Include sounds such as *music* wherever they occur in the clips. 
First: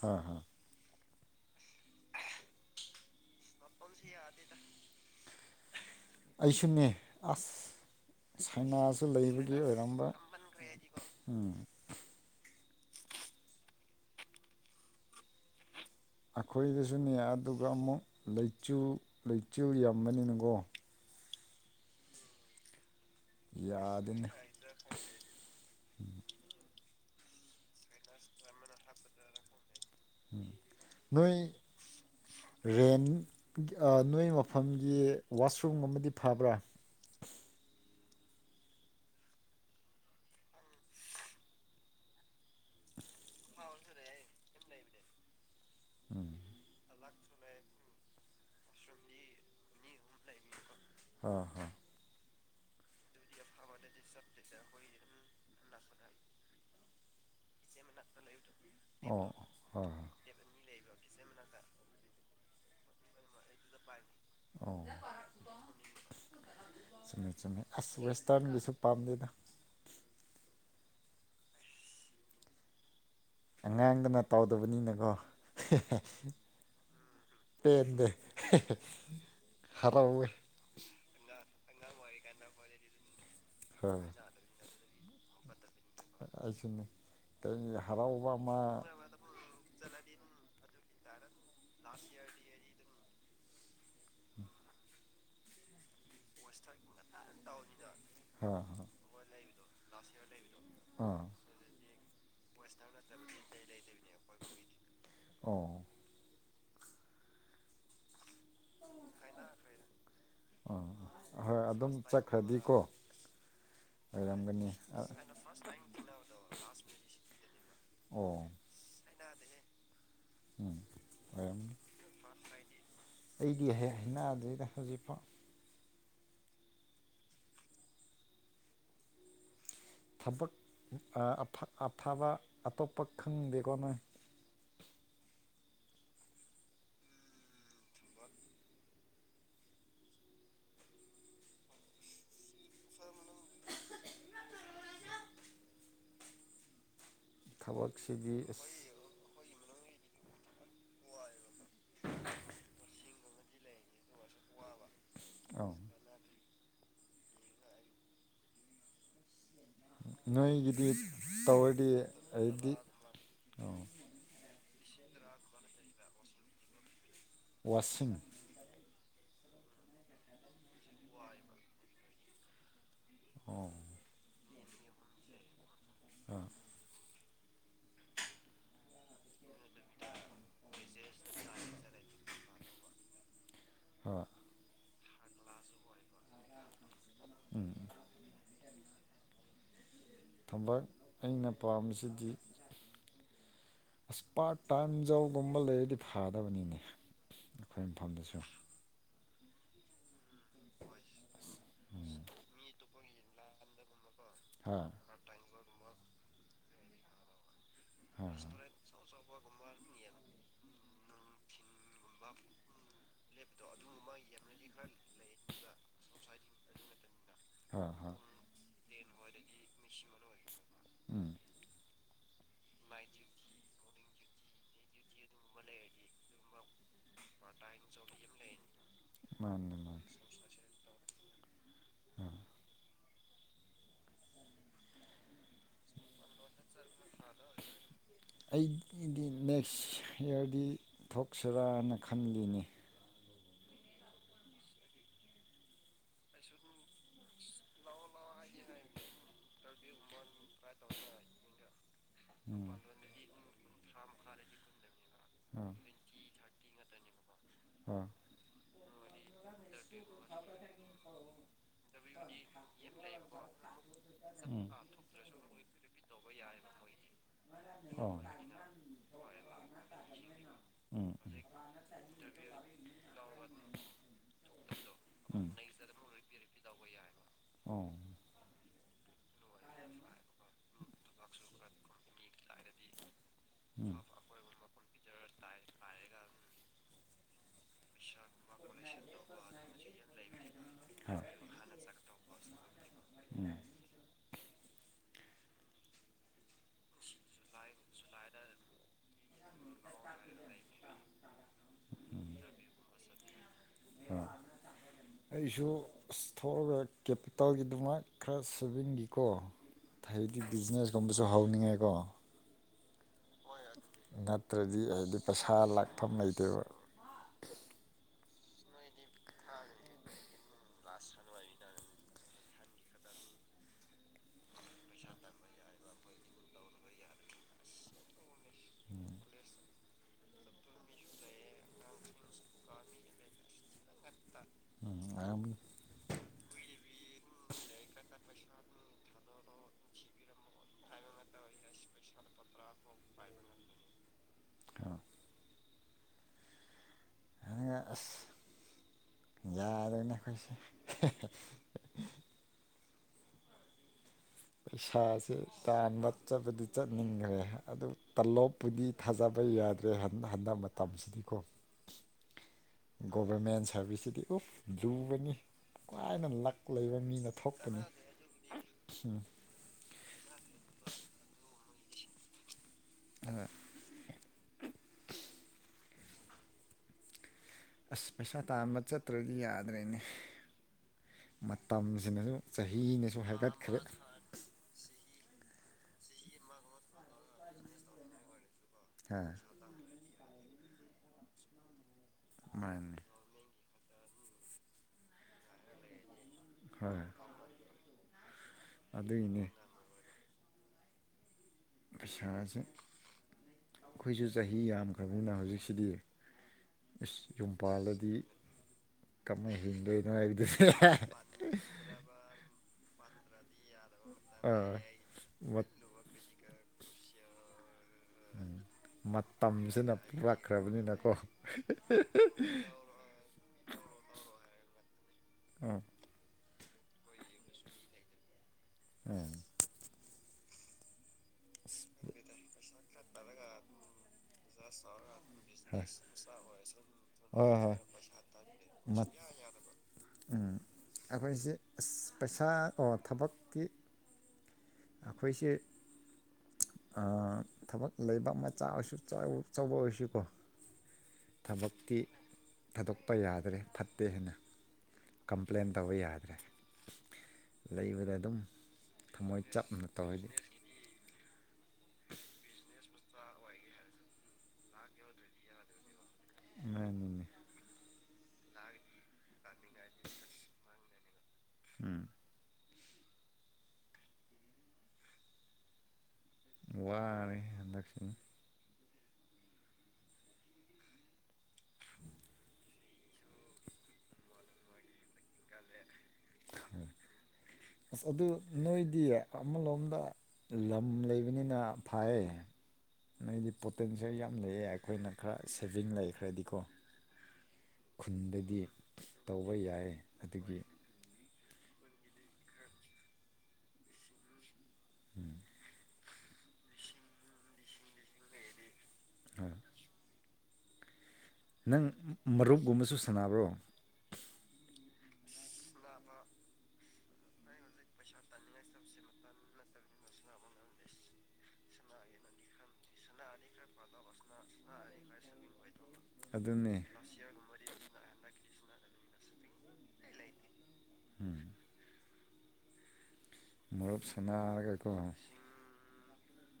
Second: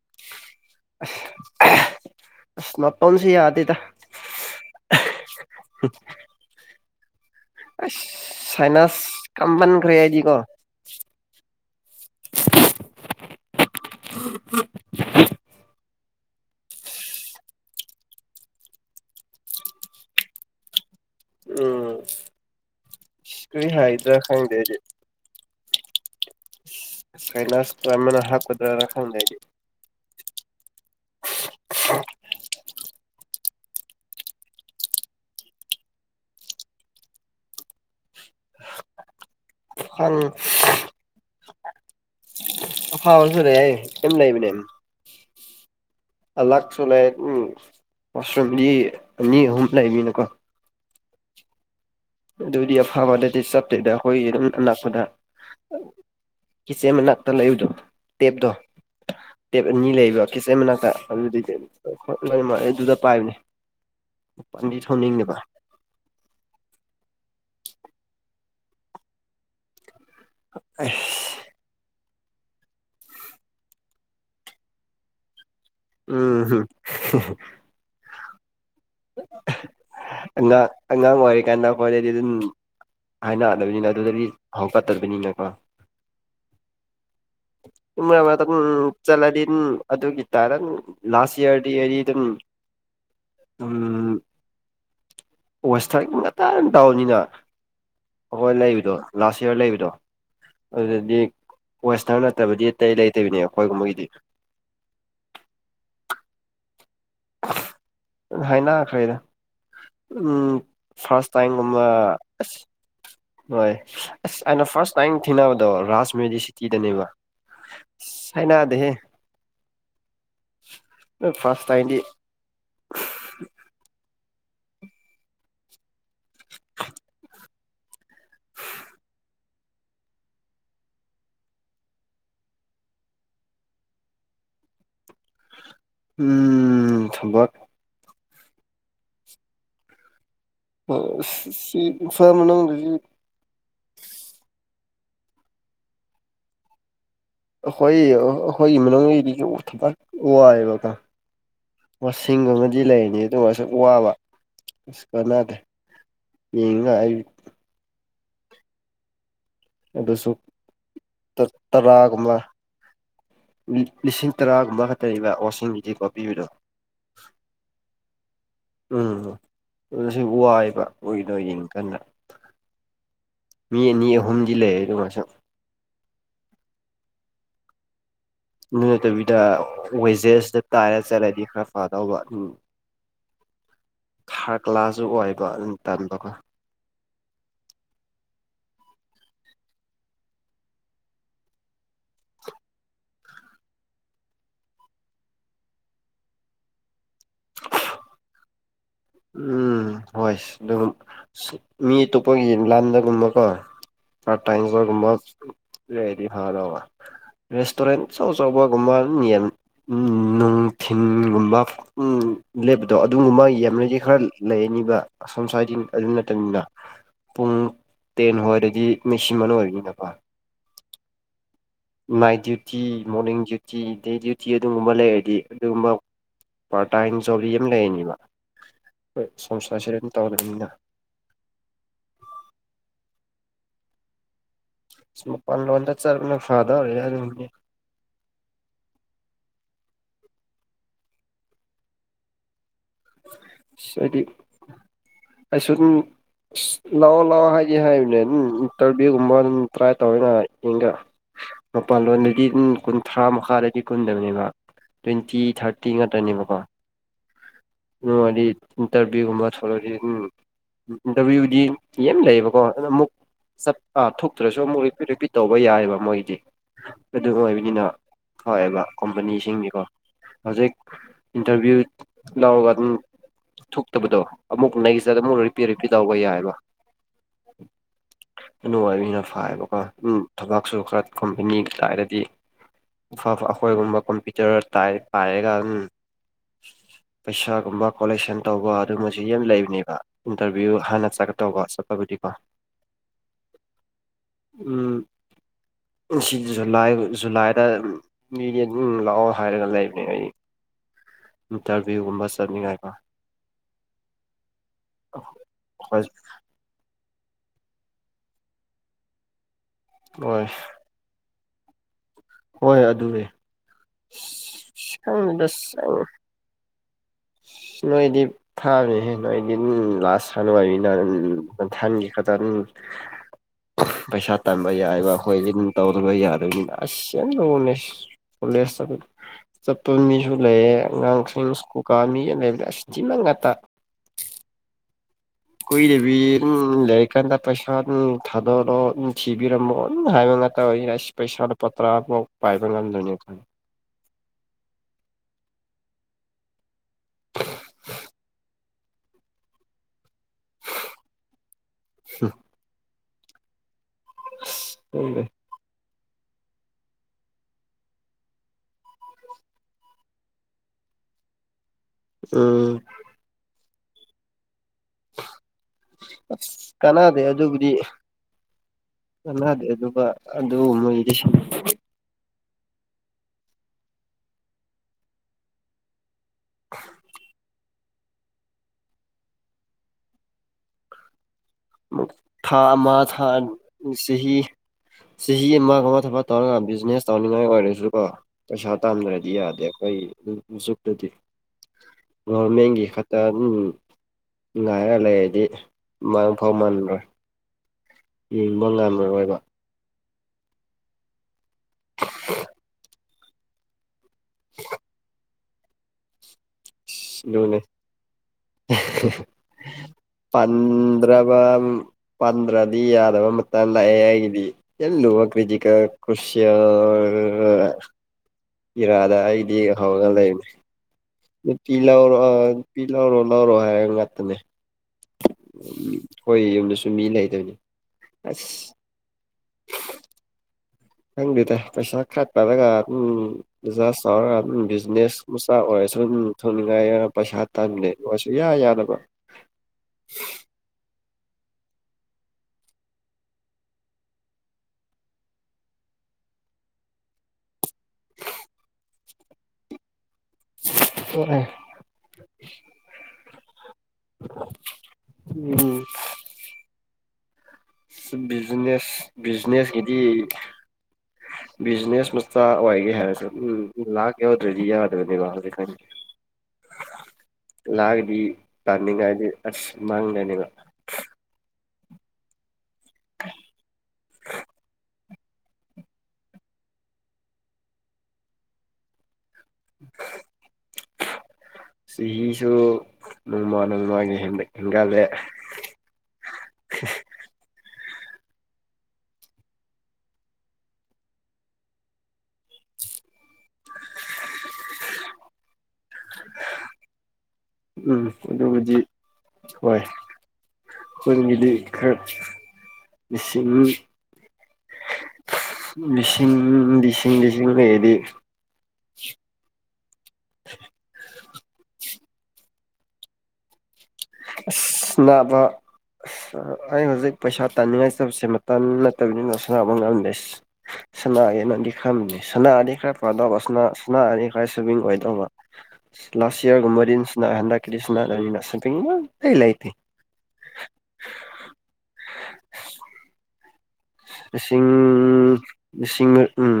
ꯍꯣꯏ ꯍꯣꯏ ꯃꯄꯣꯟꯁꯤ ꯌꯥꯗ *unintelligible* *inaudible* ꯑꯩꯁꯨꯅꯦ ꯑꯁ ꯁꯥꯏꯅꯥꯁ ꯁꯥꯏꯅꯥꯁꯨ ꯂꯩꯕꯒꯤ ꯀꯝꯃꯟꯈ꯭ꯔꯦ ꯑꯣꯏꯔꯝꯕ ꯑꯩꯗꯤꯀꯣ ꯎꯝ ꯎ *unintelligible* *inaudible* ꯑꯩꯈꯣꯏꯗꯁꯨꯅꯦ ꯑꯗꯨꯒ ꯑꯃꯨꯛ ꯂꯩꯆꯨ ꯂꯩꯆꯨ ꯌꯥꯝꯕꯅꯤꯅꯀꯣ ꯀꯣꯏ ꯌꯥꯗꯦꯅꯦ ꯍꯥꯏꯗ꯭ꯔꯈꯟꯗꯖ ꯅ ꯍꯥꯞ ꯈꯨꯗꯔ ꯔꯖ ꯅꯣꯏ *inaudible* *unintelligible* *inaudible* ꯔꯦꯟ ꯅꯣꯏ ꯃꯐꯝꯒꯤ ꯋꯥꯁꯔꯨꯝ ꯑꯃꯗꯤ ꯐꯕ꯭ꯔꯥ ꯐ *unintelligible* *inaudible* ꯑꯐꯥꯁꯨ ꯂꯩꯦ ꯌꯥꯦꯝ ꯂꯩꯕꯅꯦ ꯂꯥꯛꯆꯣ ꯂꯩ ꯎꯁ꯭ꯔꯝꯗꯤ ꯑꯅꯤꯍꯨꯝ ꯂꯩꯕꯤꯅꯀꯣ ꯑ ꯍꯣꯏ ꯑꯗꯨꯗꯤ ꯑꯐꯕꯗꯗꯤ ꯆꯠꯇꯦꯗ ꯑꯩꯈꯣꯏꯒꯤ ꯑꯗꯨꯝ ꯑꯅꯛꯄꯗ ꯀꯤꯠꯆꯦ ꯃꯅꯥꯛꯇ ꯂꯩꯨꯗꯣ ꯇꯦꯞꯇꯣ ꯑꯣ ꯇꯦꯞ ꯑꯅꯤ ꯍꯣꯏ ꯂꯩꯕ ꯀꯤꯠꯆꯦꯟ ꯃꯅꯥꯛꯇ ꯑꯗꯨꯗꯤꯗꯤ ꯑꯗꯨꯗ ꯄꯥꯏꯕꯅꯦ ꯄꯥꯟꯗꯤ ꯍꯣꯏ ꯊꯧꯅꯤꯡꯉꯦꯕ ꯆꯨꯝꯃꯤ ꯑꯁ ꯋꯦꯁꯇꯔꯟꯒꯤꯁꯨ ꯄꯥꯝꯗꯗ ꯑꯁ ꯑꯉꯥꯡꯗꯅ ꯇꯧꯗꯕꯅꯤꯅꯀꯣ ꯎꯝꯝ ꯄꯦꯟꯗꯦ ꯍꯔꯥꯎꯋꯦ ꯑꯥꯡ ꯑꯥꯡ ꯑꯣꯏꯔ ꯀꯥꯟꯅ ꯀꯣꯂꯦꯖ ꯑꯗꯨ ꯍꯥꯏꯅꯛꯗꯕꯅꯤꯅ ꯑꯗꯨꯗꯤ ꯍꯧꯛꯀꯠꯇꯕꯅꯤꯅꯀꯣ ꯑꯩꯁꯨ ꯑꯗꯨꯝ ꯆꯂꯗꯤ ꯑꯗꯨꯒꯤ ꯇꯔ ꯂꯥꯁ ꯏꯌꯥꯔꯗꯤ ꯑꯦꯗꯤ ꯑꯗꯨꯝ ꯎ ꯋꯦꯁꯇꯔ ꯇꯪ ꯇꯥꯎꯕꯅꯤꯅ ꯑꯩꯈꯣꯏ ꯑꯥ ꯂꯩꯕꯗꯣ ꯂꯥꯁ ꯏꯌꯥꯔ ꯂꯩꯕꯗꯣ ꯑꯗꯨꯗꯗꯤ ꯑꯥ ꯋꯦꯁꯇꯔꯟ ꯅꯠꯇꯕꯗꯤ ꯑꯇꯩ ꯂꯩꯇꯕꯤꯅꯦ ꯑꯩꯈꯣꯏꯒꯨꯝꯕꯒꯤꯗꯤ ꯑꯣ ꯍꯥꯏꯅꯈꯩꯗ ꯎꯝ ꯑꯥ ꯐꯥꯔꯁ ꯍꯣꯏ ꯇꯥꯏꯝꯒꯨꯝꯕ ꯑꯗꯨꯝ ꯆꯠꯈ꯭ꯔꯗꯤꯀꯣ ꯍꯣꯏ ꯑꯁ ꯑꯣꯏꯔꯝꯒꯅꯤ ꯑꯩꯅ ꯐꯥꯔꯁ ꯑꯣ ꯇꯥꯏꯝ ꯊꯤꯅꯕꯗꯣ ꯔꯥꯖ ꯃꯦꯔꯤ ꯁꯤꯇꯤꯗꯅꯦꯕ ꯁꯥꯏꯅꯗꯦ ꯎꯝ ꯐꯥꯔꯁ ꯑꯣꯏꯔꯝꯅꯤ ꯇꯥꯏꯟꯇ ꯑꯗꯨ ꯊꯖꯤꯖꯤ ꯐꯥꯎ *unintelligible* ꯊꯕꯛ ꯑꯐꯕ ꯑꯇꯣꯞꯄ ꯈꯪꯗꯦꯀꯣꯅꯣꯏ ꯎꯝ ꯁꯕꯠ ꯁꯤ ꯁꯥꯔ ꯃꯅꯨꯡꯗꯗꯤ ꯈꯣꯏ ꯊꯕꯛꯁꯤꯗꯤ ꯑꯁ ꯍꯣꯏ ꯃꯅ ꯑꯣ ꯑꯑꯕ ꯀ ꯃꯁꯤꯡ ꯑꯃꯗꯤ ꯂꯩꯔꯅꯤ ꯑꯗꯨꯒ ꯑꯁꯨꯛ ꯋꯥꯕ ꯑꯁ ꯀꯅꯥꯗꯦ ꯑꯧ ꯌꯦꯡ ꯑꯩ ꯑꯗꯨꯁꯨ ꯅꯣꯏꯒꯤꯗꯤ ꯇꯧꯗꯤ ꯇꯔꯥꯒꯨꯝꯕ ꯑꯩꯗꯤ ꯑꯧ ꯂꯤꯁꯤꯡ ꯇꯔꯥꯒꯨꯝꯃ ꯈꯛꯇ ꯂꯩꯕ ꯑꯣꯁꯗꯤ ꯀꯣ ꯄꯤꯕꯤꯔꯛꯎ ꯋꯥꯁꯤꯡ ꯎꯝ ꯑꯗꯨ ꯁꯤ ꯋꯥꯏꯕ ꯑꯣꯏꯗꯣ ꯌꯦꯡ ꯀꯟꯅ ꯑꯣ ꯃꯤ ꯑꯅꯤ ꯑꯍꯨꯝꯗꯤ ꯂꯩ ꯑꯗꯨꯒ ꯃꯁꯛ ꯑ ꯑꯗꯨ ꯅꯠꯇꯕꯤꯗ ꯋꯦꯖꯦꯁꯇ ꯇꯥꯏꯔ ꯆꯠꯂꯗꯤ ꯈꯔ ꯐꯗꯧꯕ ꯎꯝ ꯍꯣꯏ ꯈꯔ ꯀ꯭ꯂꯥꯁꯨ ꯑꯣꯏꯕ ꯑꯗꯨ ꯇꯝꯕꯒ ꯎꯝ ꯊꯕꯛ ꯑꯩꯅ ꯄꯥꯝꯕꯁꯤꯗꯤ ꯑꯁ ꯄꯥꯔꯠ ꯇꯥꯏꯝ ꯖꯧꯒꯨꯝꯕ ꯂꯩꯔꯗꯤ ꯊꯥꯗꯕꯅꯤꯅꯦ ꯑꯩꯈꯣꯏ ꯃꯐꯝꯗꯁꯨ ꯎꯝ ꯍꯣꯏ ꯑꯗꯨꯒ ꯃꯤ ꯑꯇꯣꯞꯄꯒꯤ ꯂꯥꯟꯗꯒꯨꯝꯕꯀꯣ ꯑ ꯍꯥ ꯇꯥꯏꯝꯔꯒꯨꯝꯕ ꯂꯩꯗꯤ ꯐꯗ ꯔꯦꯁꯇꯨꯔꯦꯟ ꯍꯥ ꯑꯆꯧꯆꯕꯒꯨꯝꯕꯅꯤ ꯅꯨꯡ ꯊꯤꯟꯒꯨꯝꯕ ꯂꯦꯞꯄꯗꯣ ꯑꯗꯨꯒꯨꯝꯕꯒꯤ ꯌꯥꯝ ꯂꯩ ꯈꯔ ꯂꯩꯔꯅꯤꯕ ꯑꯁꯣꯝ ꯁ꯭ꯋꯥꯏꯗ ꯑꯗꯨ ꯅꯠꯇꯅꯤꯅ ꯄꯨꯡ ꯍꯥ ꯍꯥ ꯇꯦꯟ ꯍꯋꯥꯗꯗꯤ ꯃꯦꯁꯤꯃ ꯑꯣꯏꯔꯤꯅꯤ ꯅꯄꯥ ꯎꯝ night duty morning duty day duty ꯑꯗꯨꯒꯨꯝꯕ ꯂꯩꯔꯗꯤ ꯑꯗꯨꯒꯨꯝꯕ ꯄꯥꯔ ꯇꯥꯏꯟ ꯖꯣꯂꯤ ꯑꯃ ꯂꯩꯔꯅꯤꯕ ꯍꯣꯏ ꯃꯥꯅꯤ ꯁꯣꯡꯁꯥꯔꯁꯤ ꯑꯗꯨꯝ ꯇꯧꯔꯕꯅꯤꯅ ꯎꯝ ꯃ ꯄꯥꯟꯗ ꯆ ꯐ ꯑꯩꯗꯤ ꯅꯦꯛꯁ ꯍꯤꯌꯔꯗꯤ ꯊꯣꯛꯁꯤꯔꯥꯅ ꯈꯟꯜꯂꯤꯅꯤ ꯁꯗꯤ ꯑꯩ ꯁ ꯑ ꯂꯥꯛꯑꯣ ꯂꯥꯛꯑꯣ ꯍꯥꯏꯒꯦ ꯍꯥꯏꯕꯅꯦ ꯅꯝ ꯏꯟꯇꯔꯚꯤꯌꯨꯒꯨꯝꯕ ꯑꯗꯨꯝ ꯇ꯭ꯔꯥꯏ ꯇꯧꯋꯤꯅ ꯍꯒ ꯃꯄꯥꯟ ꯂꯣꯟꯗꯗꯤ ꯀꯨꯟꯊ꯭ꯔꯥ ꯃꯈꯥꯗꯗꯤ ꯀꯨꯟꯗꯕꯅꯦꯕ ꯇ꯭ꯋꯦꯟꯇꯤ ꯑꯥ ꯊꯥꯔꯇꯤ ꯉꯥꯛꯇꯅꯦꯕꯀꯣ ꯑꯥ ꯋꯥꯔꯤꯗꯤ ꯏꯟꯇꯔꯚꯒꯨꯝꯕ ꯊꯂꯗꯤ ꯎꯝ ꯏꯟꯇꯔꯚꯌꯨꯗꯤ ꯌꯥꯝ ꯂꯩꯌꯦꯕꯀꯣ ꯑ ꯑꯃꯨꯛ ꯑꯥ ꯊꯣꯛꯇ꯭ꯔꯁꯨ ꯎꯝ ꯑꯃꯨꯛ ꯔꯤꯄꯤꯠ ꯔꯤꯄꯤꯠ ꯇꯧꯕ ꯌꯥꯏꯑꯕ ꯃꯣꯏꯗꯤ ꯑꯗꯨ ꯑꯣꯏꯕꯅꯤꯅ ꯑꯣ ꯍꯣꯏꯕ ꯀꯝꯄꯅꯤꯁꯤꯡꯀꯣ ꯍꯧꯖꯤꯛ ꯎꯝ ꯏꯟꯇꯔꯚꯤꯌꯨ ꯂꯧꯔꯒ ꯑꯗꯨꯝ ꯊꯣꯛꯇꯕꯗꯣ ꯑꯃꯨꯛ ꯅꯁꯤꯗ ꯑꯃꯨꯛ ꯎꯝ ꯔꯤꯄꯤ ꯔꯤꯄꯤ ꯇꯧꯕ ꯌꯥꯏꯑꯕ ꯑꯣ ꯅꯨꯡꯉꯥꯏꯅ ꯐꯕꯀꯣꯝ ꯊꯕꯛꯁꯨ ꯈꯔ ꯈꯨꯝꯕꯤꯅꯤꯥꯏꯗꯗꯤ ꯑꯐ ꯑꯩꯈꯣꯏꯒꯨꯝꯕ ꯀꯝꯄ꯭ꯌꯨꯇꯔ ꯄꯥꯏꯔꯒ ꯎꯝ ꯄꯩꯁꯥꯒꯝꯕ ꯀꯣꯂꯦꯛꯁꯟ ꯇꯧꯕ ꯑꯗꯨꯨꯝꯕꯁꯤ ꯌꯥꯝ ꯂꯩꯕꯅꯦꯕ ꯏꯟꯇꯔꯚꯤꯌꯨ ꯍꯥꯟꯅ ꯍꯥ ꯆꯠꯀꯠꯇꯧꯕ ꯆꯠꯄꯕꯨꯗꯤꯀꯣ ꯎꯝ *inaudible* ꯎꯝ ꯁꯤ ꯖꯨꯂꯥꯏ ꯖꯨꯂꯥꯏꯗ ꯃꯤ ꯂꯥꯛꯑꯣ ꯍꯥꯏꯔꯒ ꯂꯩꯕꯅꯦ ꯑꯩ ꯏꯟꯇꯔꯚꯤꯌꯨꯒꯨꯝꯕ ꯆꯠꯅꯤꯡꯉꯥꯏ ꯑꯩꯁꯨ ꯊ ꯀꯦꯄꯤꯇꯥꯜꯒꯤꯗꯃꯛ ꯈꯔ ꯁꯦꯚꯤꯡꯒꯤꯀꯣ ꯍꯥꯏꯗꯤ ꯍꯣꯏ ꯕꯤꯖꯤꯅꯦꯁꯀꯨꯝꯕꯁꯨ ꯑꯗꯨ ꯍꯧꯅꯤꯡꯉꯦꯀꯣ ꯍꯣꯏ ꯑꯗꯨꯏ ꯅꯠꯇ꯭ꯔꯗꯤ ꯍꯥꯏꯗꯤ ꯄꯩꯁꯥ ꯑꯁ ꯂꯥꯛꯐꯝ ꯂꯩꯇꯦꯕ ꯅꯣꯏꯗꯤ ꯊꯥꯃꯦ ꯅꯣꯏꯗꯤ ꯂꯥꯁ ꯊꯅꯥꯏ ꯎ ꯊꯥꯟꯒꯤ ꯈꯗꯅꯤ ꯄꯩꯁꯥ ꯇꯥꯟꯕ ꯌꯥꯏꯕ ꯑꯩꯈꯣꯏꯝ ꯇꯧꯗꯕ ꯌꯥꯗꯕꯅꯤꯅ ꯑꯁ ꯌꯥꯝ ꯂꯅꯦ ꯀꯣꯂꯦꯖ ꯆꯠꯄ ꯃꯤꯁꯨ ꯂꯩꯌꯦ ꯑꯉꯥꯡꯁꯤꯡ ꯀ ꯃꯤꯒ ꯂꯩꯕ꯭ꯔꯥ ꯁꯤꯇꯤꯃ ꯉꯇ ꯎꯝ ꯑꯗꯨꯝ ꯀꯏꯗꯦꯕꯤꯝ ꯂꯩꯔꯀꯥꯟꯗ ꯄꯩꯁꯥ ꯊꯥꯗꯔꯣ ꯕꯤꯔꯝꯃꯣ ꯍꯥꯏꯕ ꯉꯥꯛꯇ ꯑꯣꯏ ꯑꯁ ꯄꯩꯁꯥ ꯄꯇ꯭ꯔꯥꯐꯥꯎ ꯄꯥꯏꯕ ꯉꯝꯗꯣꯏꯅꯦ ꯑꯗꯨ ꯑꯁ ꯌꯥꯗꯅ ꯈꯥꯏꯁ ꯈꯪꯗꯦ ꯄꯩꯁꯥꯁꯦ ꯇꯥꯟꯕꯕ ꯆꯠꯄꯗꯤ ꯆꯠꯅꯤꯡꯈ꯭ꯔꯦ ꯑꯗꯨ ꯇꯂꯣꯞꯄꯨꯗꯤ ꯊꯥꯖꯕ ꯌꯥꯗ꯭ꯔꯦ ꯍꯟꯗꯛ ꯃꯇꯝꯁꯤꯗ ꯏꯀꯣ ꯎꯝ ꯒꯣꯕꯔꯃꯦꯟ ꯁꯔꯚꯤꯁꯕꯤꯁꯁꯤꯗꯤ ꯑꯣ ꯌꯨꯕꯅꯤ ꯈ꯭ꯋꯥꯏꯅ ꯂꯛ ꯑꯁ ꯂꯩꯕ ꯃꯤꯅ ꯊꯣꯛꯄꯅꯤ ꯀꯅꯥꯗꯤ ꯑꯗꯨꯒ ꯑꯗꯨ ꯃꯣꯏꯗꯤ *inaudible* ꯑꯁ ꯄꯩꯁꯥ ꯇꯥꯝꯕ ꯆꯠꯇ꯭ꯔꯗꯤ ꯌꯥꯗ꯭ꯔꯦꯅꯦ ꯃꯇꯝꯁꯤꯅꯁꯨ ꯊꯥ ꯃꯥꯥ ꯆꯍꯤꯅꯁꯨ ꯊꯥ ꯍꯥꯏꯒꯠꯈ꯭ꯔꯦ ꯁꯍꯤ ꯁꯤ ꯑꯃꯒ ꯑꯃ ꯊꯕꯛ ꯇꯧꯔꯒ ꯕꯤꯖꯤꯅꯦꯁ ꯇꯧꯅꯤꯡꯉꯥꯏ ꯑꯣꯏꯔꯁꯨ ꯀꯣ ꯄꯩꯁꯥ ꯍꯥ ꯇꯥꯟꯗ꯭ꯔꯗꯤ ꯌꯥꯗꯦ ꯑꯩꯈꯣꯏꯆꯨꯞꯇꯗꯤ ꯒꯣꯔꯔꯃꯦꯟꯒꯤ ꯃꯥꯅꯦ ꯈꯛꯇ ꯑꯗꯨꯝ ꯉꯥꯏꯔ ꯂꯩꯔꯗꯤ ꯍꯧꯃꯥꯟ꯭ꯔ ꯍꯣꯏ ꯌꯦꯡꯕ ꯉꯝꯂꯣꯏꯕ ꯑꯗꯨꯒꯤꯅꯦ ꯑꯩꯁꯖ ꯑꯩꯈꯣꯏꯁꯨꯦ ꯆꯍꯤ ꯌꯥꯝꯈ꯭ꯔꯕꯅꯤꯅ ꯍꯧꯖꯤꯛꯁꯤꯗꯤ ꯏꯁ ꯌꯨꯝꯄꯥꯜꯗꯗꯤ ꯄꯗꯕ ꯄꯟ꯭ꯔꯗꯤ ꯌꯥ ꯕ ꯃ ꯂꯌꯦꯑꯗꯗꯤ ꯑꯥ ꯌꯦꯜꯣ ꯀ꯭ꯔꯤꯖꯤꯀ ꯈꯨꯌꯥ ꯎꯝ ꯃꯇꯝꯁꯤꯅ ꯄꯨꯔꯛꯈ꯭ꯔꯕꯅꯤꯅꯀꯣ ꯄꯤ ꯂꯥꯎꯔꯣ ꯄꯤ ꯂꯔꯣ ꯂꯧꯔꯣ ꯍꯥꯏ ꯉꯇꯅꯦ ꯎ ꯌꯨꯝꯅꯁꯨ ꯃꯤ ꯂꯩꯗꯣꯏꯅꯤ ꯑꯁ ꯎꯝ ꯈꯪꯗꯦꯗ ꯄꯩꯁꯥ ꯈꯠꯄꯔꯒ ꯑꯗꯨꯝ ꯖꯁ ꯆꯥꯎꯔꯒ ꯑꯗꯨꯝ ꯕꯤꯖꯤꯅꯦꯁ ꯃꯆꯥ ꯑꯣꯏꯔꯁꯨ ꯑꯗꯨꯝ ꯊꯣꯡꯅꯤꯡꯉꯥꯏ ꯑꯣꯏꯔ ꯄꯩꯁꯥ ꯍꯣꯏ ꯍꯣꯏ ꯍꯣꯏ ꯇꯥꯅꯤꯡꯉꯥꯏ ꯑꯣꯏꯔꯁꯨ ꯌꯥ ꯌꯥꯗꯕ *inaudible* ꯃꯠ ꯑꯩꯈꯣꯏꯁꯦ ꯄꯩꯁꯥ ꯑꯣ ꯊꯕꯛꯀꯤ ꯑꯩꯈꯣꯏꯁꯦ ꯊꯕꯛ ꯂꯩꯕ ꯃꯆꯥꯥꯛ ꯑꯣꯏꯁꯨ ꯆꯥꯎꯧꯕ ꯑꯣꯏꯁꯤꯀꯣ ꯊꯕꯛꯇꯤ ꯊꯥꯗꯣꯛꯄ ꯌꯥꯗ꯭ꯔꯦ ꯠꯇꯦ ꯍꯦꯟꯅ ꯀꯝꯄ꯭ꯂꯦꯟ ꯎꯝ ꯇꯧꯕ ꯌꯥꯗ꯭ꯔꯦ ꯂꯩꯕꯗ ꯑꯗꯨꯝ ꯕꯤꯖꯤꯅꯦꯁ ꯊꯃꯣꯏ ꯕꯤꯖꯤꯅꯦꯁ ꯆꯞꯅ ꯀꯗꯤ ꯇꯧꯔꯗꯤ ꯕꯤꯖꯤꯅꯦꯁ ꯃꯆꯥ ꯑꯣꯏꯒꯦ ꯍꯥꯏꯔꯁꯨ ꯎꯝ ꯂꯥꯛ ꯌꯥꯎꯗ꯭ꯔꯗꯤ ꯌꯥꯗꯕꯅꯦꯕ ꯍꯧꯖꯤꯛ ꯉꯃꯤꯅꯦ ꯊꯥꯒꯗꯤ ꯇꯥꯅꯤꯡꯉꯥꯏꯗꯤ ꯑꯁ ꯃꯥꯡꯒꯅꯦꯕ ꯎꯝ ꯋꯥꯔꯦ ꯍꯟꯗꯛꯁꯤꯟ *inaudible* ꯁꯤꯁꯨ ꯅꯣꯡꯃꯥꯟꯅꯃꯒꯤ ꯍꯦꯟꯒꯂꯦ *inaudible* ꯑꯁ ꯑꯗꯨ ꯅꯣꯏꯗꯤ ꯑꯃꯂꯣꯝꯗ ꯂꯝ ꯂꯩꯕꯅꯤꯅ ꯐꯥꯏꯌꯦ *inaudible* ꯅꯣꯏꯗꯤ ꯄꯣꯇꯦꯟꯁꯤꯌꯦꯜ ꯌꯥꯝ ꯂꯩꯑꯦ ꯑꯩꯈꯣꯏꯅ ꯈꯔ ꯁꯦꯚꯤꯡ ꯂꯩꯈ꯭ꯔꯗꯤꯀꯣ ꯎꯝ ꯈꯨꯟꯗꯗꯤ ꯑꯗꯨꯕꯨꯗꯤ ꯇꯧꯕ ꯌꯥꯏ ꯑꯗꯨꯒꯤ ꯂꯩ ꯈ ꯏꯁꯤꯡ ꯎꯝ ꯁꯤꯡ ꯂꯤꯁꯤꯡ ꯂꯤꯁꯤꯡ ꯂꯩꯗꯤ ꯍꯣꯏ *inaudible* ꯅ ꯅꯪ ꯃꯔꯨꯞꯀꯨꯝꯕꯁꯨ ꯁꯥꯟꯅꯕ꯭ꯔꯣ ꯅꯕ ꯑꯁ ꯑꯩ ꯍꯧꯖꯤꯛ ꯄꯩꯁꯥ ꯇꯥꯅꯤꯡꯉꯥꯏ ꯆꯕꯁꯦ ꯃꯇꯝ ꯅꯠꯇꯕꯅꯤꯅꯁꯕ ꯉꯝꯗꯦꯁ ꯁꯅꯥ ꯌꯦꯅꯗꯤ ꯈꯪꯅꯤ ꯁꯅꯥ ꯑꯅꯤ ꯈꯔ ꯄꯥꯗꯕ ꯁꯅꯥ ꯑꯅꯤ ꯈꯔ ꯁꯦꯕꯤꯡ ꯑꯣꯏꯗꯧꯕ ꯂꯥꯁ ꯑꯗꯨꯅꯦ ꯌꯥꯔꯒꯨꯝꯃꯗꯤꯁꯤꯅ ꯍꯦꯟꯗ ꯀꯔꯤꯁꯤꯅꯄ ꯂꯩ ꯂꯩꯇ ꯎꯝ ꯃꯔꯨꯞ ꯁꯤꯡ ꯁꯥꯟꯅꯔꯒꯀꯣ ꯆꯤꯡ ꯎꯝ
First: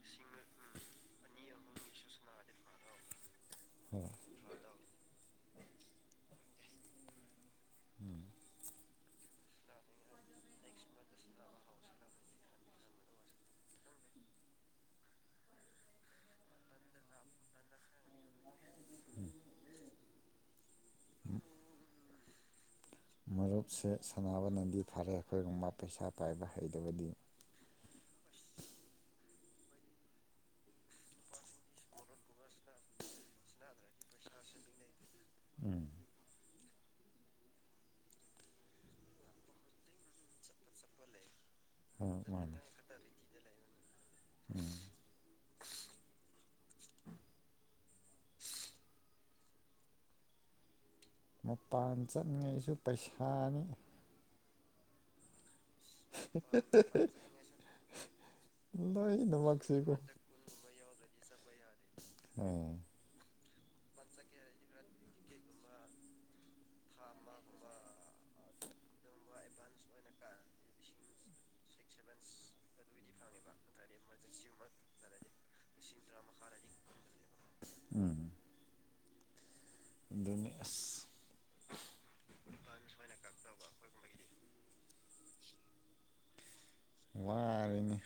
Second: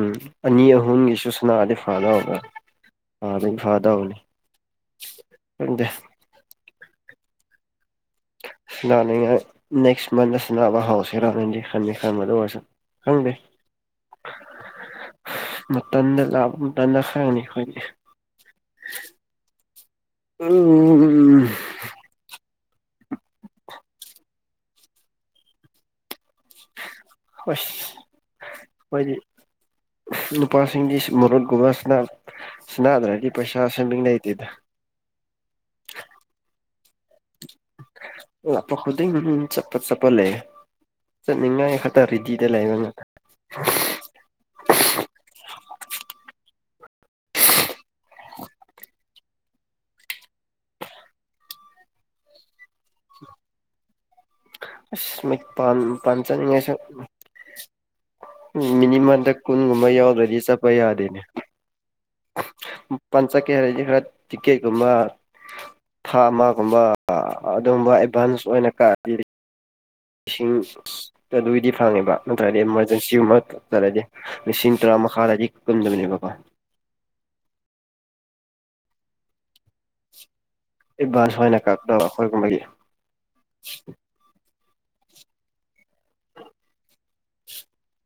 ꯑꯅꯤ ꯑꯍꯨꯝꯒꯤꯁꯨ ꯁꯅꯥꯗꯤ ꯐꯥꯅꯕꯕ꯭ꯔ ꯑꯥꯃꯤ ꯍꯣꯏ ꯐꯥꯗꯧꯅꯦ ꯍꯗ ꯁꯅꯥꯅꯉ ꯅꯦꯛꯁ ꯃꯟ ꯁꯅꯥꯕ ꯍꯥꯎꯁꯦꯔꯅꯗꯤ ꯈꯪꯗꯦ ꯈꯪꯕꯗ ꯑꯣꯏꯔꯁ ꯈꯪꯗꯦ ꯃꯇꯝ ꯂꯇꯅ ꯈꯥꯏꯅꯤꯈꯣꯏꯅꯦ ꯑ ꯃꯔꯨꯞꯁꯦ ꯁꯥꯟꯅꯕ ꯅꯗꯤ ꯐꯔꯦ ꯑꯩꯈꯣꯏꯒꯨꯝꯕ ꯄꯩꯁꯥ ꯄꯥꯏꯕ ꯍꯩꯇꯕꯗꯤ ꯍ ꯍꯣꯏꯗꯤ ꯅꯨꯄꯥꯁꯤꯡꯒꯤ ꯃꯔꯨꯠꯀꯨꯝꯕꯕꯁꯤꯅ ꯁꯅꯗ꯭ꯔꯗꯤ ꯄꯩꯁꯥ ꯁꯕꯤꯡ ꯂꯩꯇꯦꯗꯥ ꯎꯝ ꯑꯣ ꯈꯨꯗ ꯆꯞꯄ ꯆꯞꯄ ꯂꯩꯌꯦ ꯅꯤꯡꯉꯥꯏ ꯍꯣꯏ ꯈꯇꯔꯔꯤꯗꯤꯗ ꯃꯥꯅꯤ ꯂꯩꯕ ꯉ *unintelligible* ꯃꯄꯥꯟ ꯆꯠꯂꯤꯉꯩꯁꯨ ꯄꯩꯁꯥꯅꯤ ꯑ ꯄ ꯄꯆꯥꯅꯤꯡꯉꯁ ꯃꯤꯅꯤꯃꯝꯗ ꯀꯨꯟꯒꯨꯝꯕ ꯂꯣꯏꯅꯃꯛꯁꯤꯀꯣ ꯌꯥꯎꯗ꯭ꯔꯗꯤ ꯆꯠꯄ ꯌꯥꯗꯦꯅꯦ ꯑꯣ ꯄꯥꯟ ꯆꯠꯀꯦ ꯍꯥꯏꯔꯗꯤ ꯈꯔ ꯇꯤꯛꯀꯦꯀꯨꯝꯕ ꯊꯥ ꯑꯃꯒꯨꯝꯕ ꯑꯗꯨꯝꯕ ꯑꯦꯚꯥꯟꯁ ꯑꯣꯏꯅ ꯀꯥꯔꯤ ꯂꯤꯁꯤꯡ ꯑꯗꯨꯒꯤꯗꯤ ꯐꯪꯉꯦꯕ ꯅꯠꯇ꯭ꯔꯗꯤ ꯑꯦꯃꯥꯔꯖꯦꯟꯁꯤꯒꯨꯝꯕ ꯆꯠꯂꯗꯤ ꯂꯤꯁꯤꯡ ꯇꯔꯥꯃꯥꯗ ꯀꯝꯗꯕꯅꯦꯕꯕꯥ ꯎꯝ ꯑꯗꯨꯅꯤ ꯑꯁ ꯏꯗꯚꯥꯟꯁ ꯑꯣꯏꯅ ꯑꯩꯈꯣꯏꯒꯨꯝꯕꯒꯤ ꯋꯥꯔꯅꯤ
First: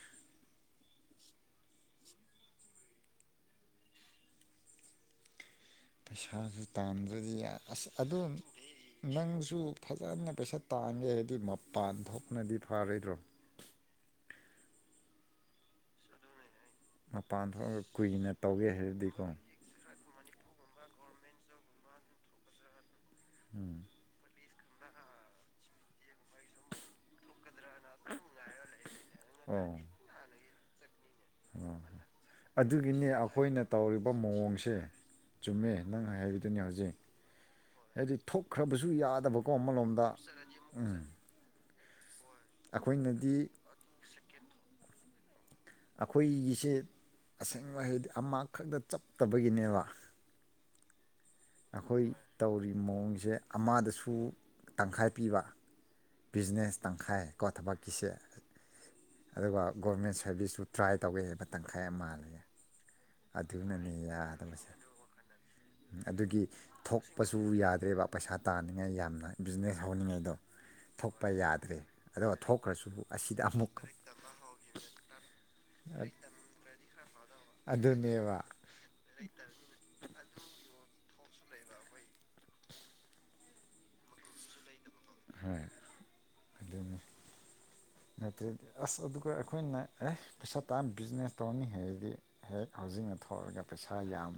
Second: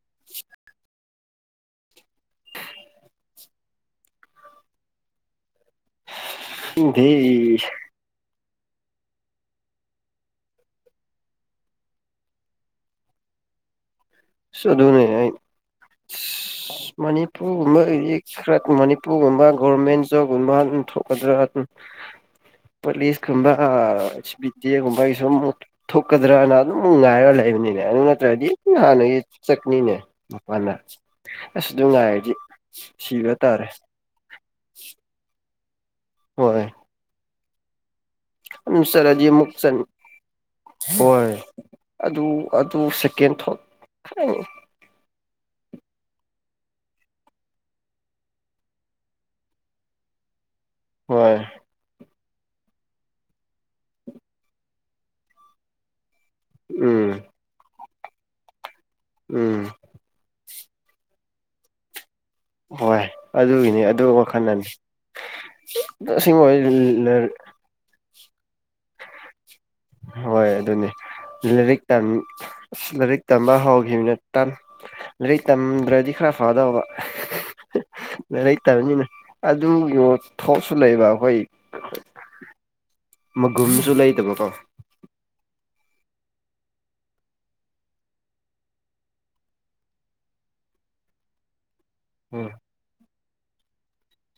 ꯄꯩꯁꯥꯁꯨ ꯈꯪꯗꯦ ꯇꯗ꯭ꯔꯗꯤ ꯑꯁ ꯑꯗꯨ *unintelligible* ꯅꯪꯁꯨ ꯐꯖꯅ ꯄꯩꯁꯥ ꯇꯥꯡꯒꯦ ꯍꯥꯏꯗꯤ ꯃꯄꯥꯟ ꯊꯣꯛꯅꯗꯤ ꯐꯔꯣꯏꯗ꯭ꯔꯣ ꯁꯗꯅꯦ ꯃꯄꯥꯟ ꯃꯅꯤꯄꯨꯔꯒꯨꯝꯕ ꯊꯣꯛꯑꯒ ꯍꯧꯛ ꯀꯨꯏꯅ ꯈꯔ ꯇꯧꯒꯦ ꯍꯥꯏꯔꯗꯤꯀꯣ ꯃꯅꯤꯄꯨꯔꯒꯨꯝꯕ ꯒꯣꯔꯃꯦꯟ ꯧꯒꯨꯝꯕ ꯑꯗꯨꯝ ꯊꯣꯛꯀꯗ꯭ꯔꯥ ꯑꯗꯨ ꯄꯨꯂꯤꯁꯀꯨꯝꯕ ꯆꯦꯒꯨꯝꯕꯒꯤꯁꯨꯨꯝ ꯑꯃꯨꯛ ꯊꯣꯛꯀꯗ꯭ꯔꯅ ꯑꯗꯨꯝꯛ ꯉꯥꯏꯔꯒ ꯂꯩꯕꯅꯤꯅꯦ ꯑꯗꯨ ꯅꯠꯇ꯭ꯔꯗꯤ ꯍꯥꯟꯅꯒꯤ ꯑꯣ ꯆꯠꯅꯤꯅꯦ ꯃꯗ ꯑꯁ ꯑꯗꯨꯝ ꯉꯥꯏꯔꯗꯤ ꯑꯗꯨꯒꯤꯅꯤ ꯁꯤꯕ ꯑꯩꯈꯣꯏꯅ ꯇꯥꯔꯦ ꯇꯧꯔꯤꯕ ꯃꯑꯣꯡꯁꯦ ꯆꯨꯝꯃꯦ ꯅꯪ ꯍꯥꯏ ꯍꯥꯏꯈꯤꯗꯨꯅꯤ ꯍꯣꯏ ꯍꯧꯖꯤꯛ ꯍꯥꯏꯗꯤ ꯑꯗꯨꯝ ꯊꯣꯛꯈ꯭ꯔꯕꯁꯨ ꯆꯠꯂꯗꯤ ꯌꯥꯗꯕꯀꯣ ꯑꯃꯨꯛ ꯆꯠ ꯑꯃꯂꯣꯝꯗ ꯎꯝ ꯍꯣꯏ ꯑꯗꯨ ꯑꯗꯨ ꯁꯦꯀꯦꯟ ꯊꯣꯠ ꯍꯥꯏꯉꯤ ꯑꯩꯈꯣꯏꯒꯤꯁꯦ ꯑꯁꯦꯡꯕ ꯍꯥꯏꯗꯤ ꯑꯃꯈꯛꯇ ꯆꯞꯠꯇꯕꯒꯤꯅꯦꯕ ꯍꯣꯏ ꯑꯩꯈꯣꯏ ꯇꯧꯔꯤꯕ ꯃꯑꯣꯡꯁꯦ ꯑꯃꯗꯁꯨ ꯇꯪꯈꯥꯏ ꯄꯤꯕ ꯕꯤꯖꯤꯅꯦꯁ ꯎꯝ ꯇꯪꯈꯥꯏꯀꯣ ꯊꯕꯛꯀꯤꯁꯦ ꯎꯝ ꯑꯗꯨꯒ ꯒꯣꯔꯃꯦꯟ ꯁꯥꯔꯚꯤꯁꯁꯨꯨ ꯇ꯭ꯔꯥꯏ ꯇꯧꯒꯦꯁꯦ ꯃꯇꯝ ꯈꯥꯏ ꯃꯥꯜꯂꯦ ꯍꯣꯏ ꯑꯗꯨꯒꯤꯅꯤ ꯑꯗꯨ ꯋꯥꯈꯜ ꯑꯅꯤ ꯑꯗꯨꯒꯤ ꯊꯣꯛꯄꯁꯨ ꯌꯥꯗ꯭ꯔꯦꯕ ꯄꯩꯁꯥ ꯇꯥꯅꯤꯡꯉꯥꯏ ꯌꯥꯝꯅ ꯕꯤꯖꯤꯅꯦꯁ ꯍꯧꯅꯤꯡꯉꯥꯏꯗꯣ ꯍꯣꯏ ꯑꯗꯨꯅꯤ ꯊꯣꯛꯄ ꯌꯥꯗ꯭ꯔꯦ ꯂꯥꯏꯔꯤꯛ ꯑ ꯑꯗꯨꯒ ꯊꯣꯛꯈ꯭ꯔꯁꯨ ꯂꯥꯏꯔꯤꯛ ꯑꯁꯤꯗ ꯇꯝꯕ ꯑꯃꯨꯛ ꯍꯧꯈꯤꯕꯅ ꯂꯥꯏꯔꯤꯛ ꯇꯝꯗ꯭ꯔꯗꯤ ꯈꯔ ꯐꯗꯕ ꯑꯗꯨꯅꯦꯕ ꯂꯩꯇꯕꯅꯤꯅ ꯑꯗꯨꯒꯤ ꯊꯣꯛꯁꯨ ꯂꯩꯕ ꯍꯣꯏ ꯃꯒꯨꯝꯁꯨ ꯂꯩꯇꯕꯀꯣ *unintelligible* ꯅꯠꯇꯗꯤ ꯑꯁ ꯑꯗꯨꯒ ꯑꯩꯈꯣꯏꯅ ꯑꯦ ꯄꯩꯁꯥ ꯇꯥ ꯕꯤꯖꯤꯅꯦꯁ ꯇꯧꯔꯅꯤ ꯍꯥꯏ ꯑꯗꯒꯤ ꯎꯝ ꯍꯦꯛ ꯍꯧꯥꯎꯖꯤꯡꯅ ꯊꯣꯛꯑꯒ ꯄꯩꯁꯥ ꯌꯥꯝ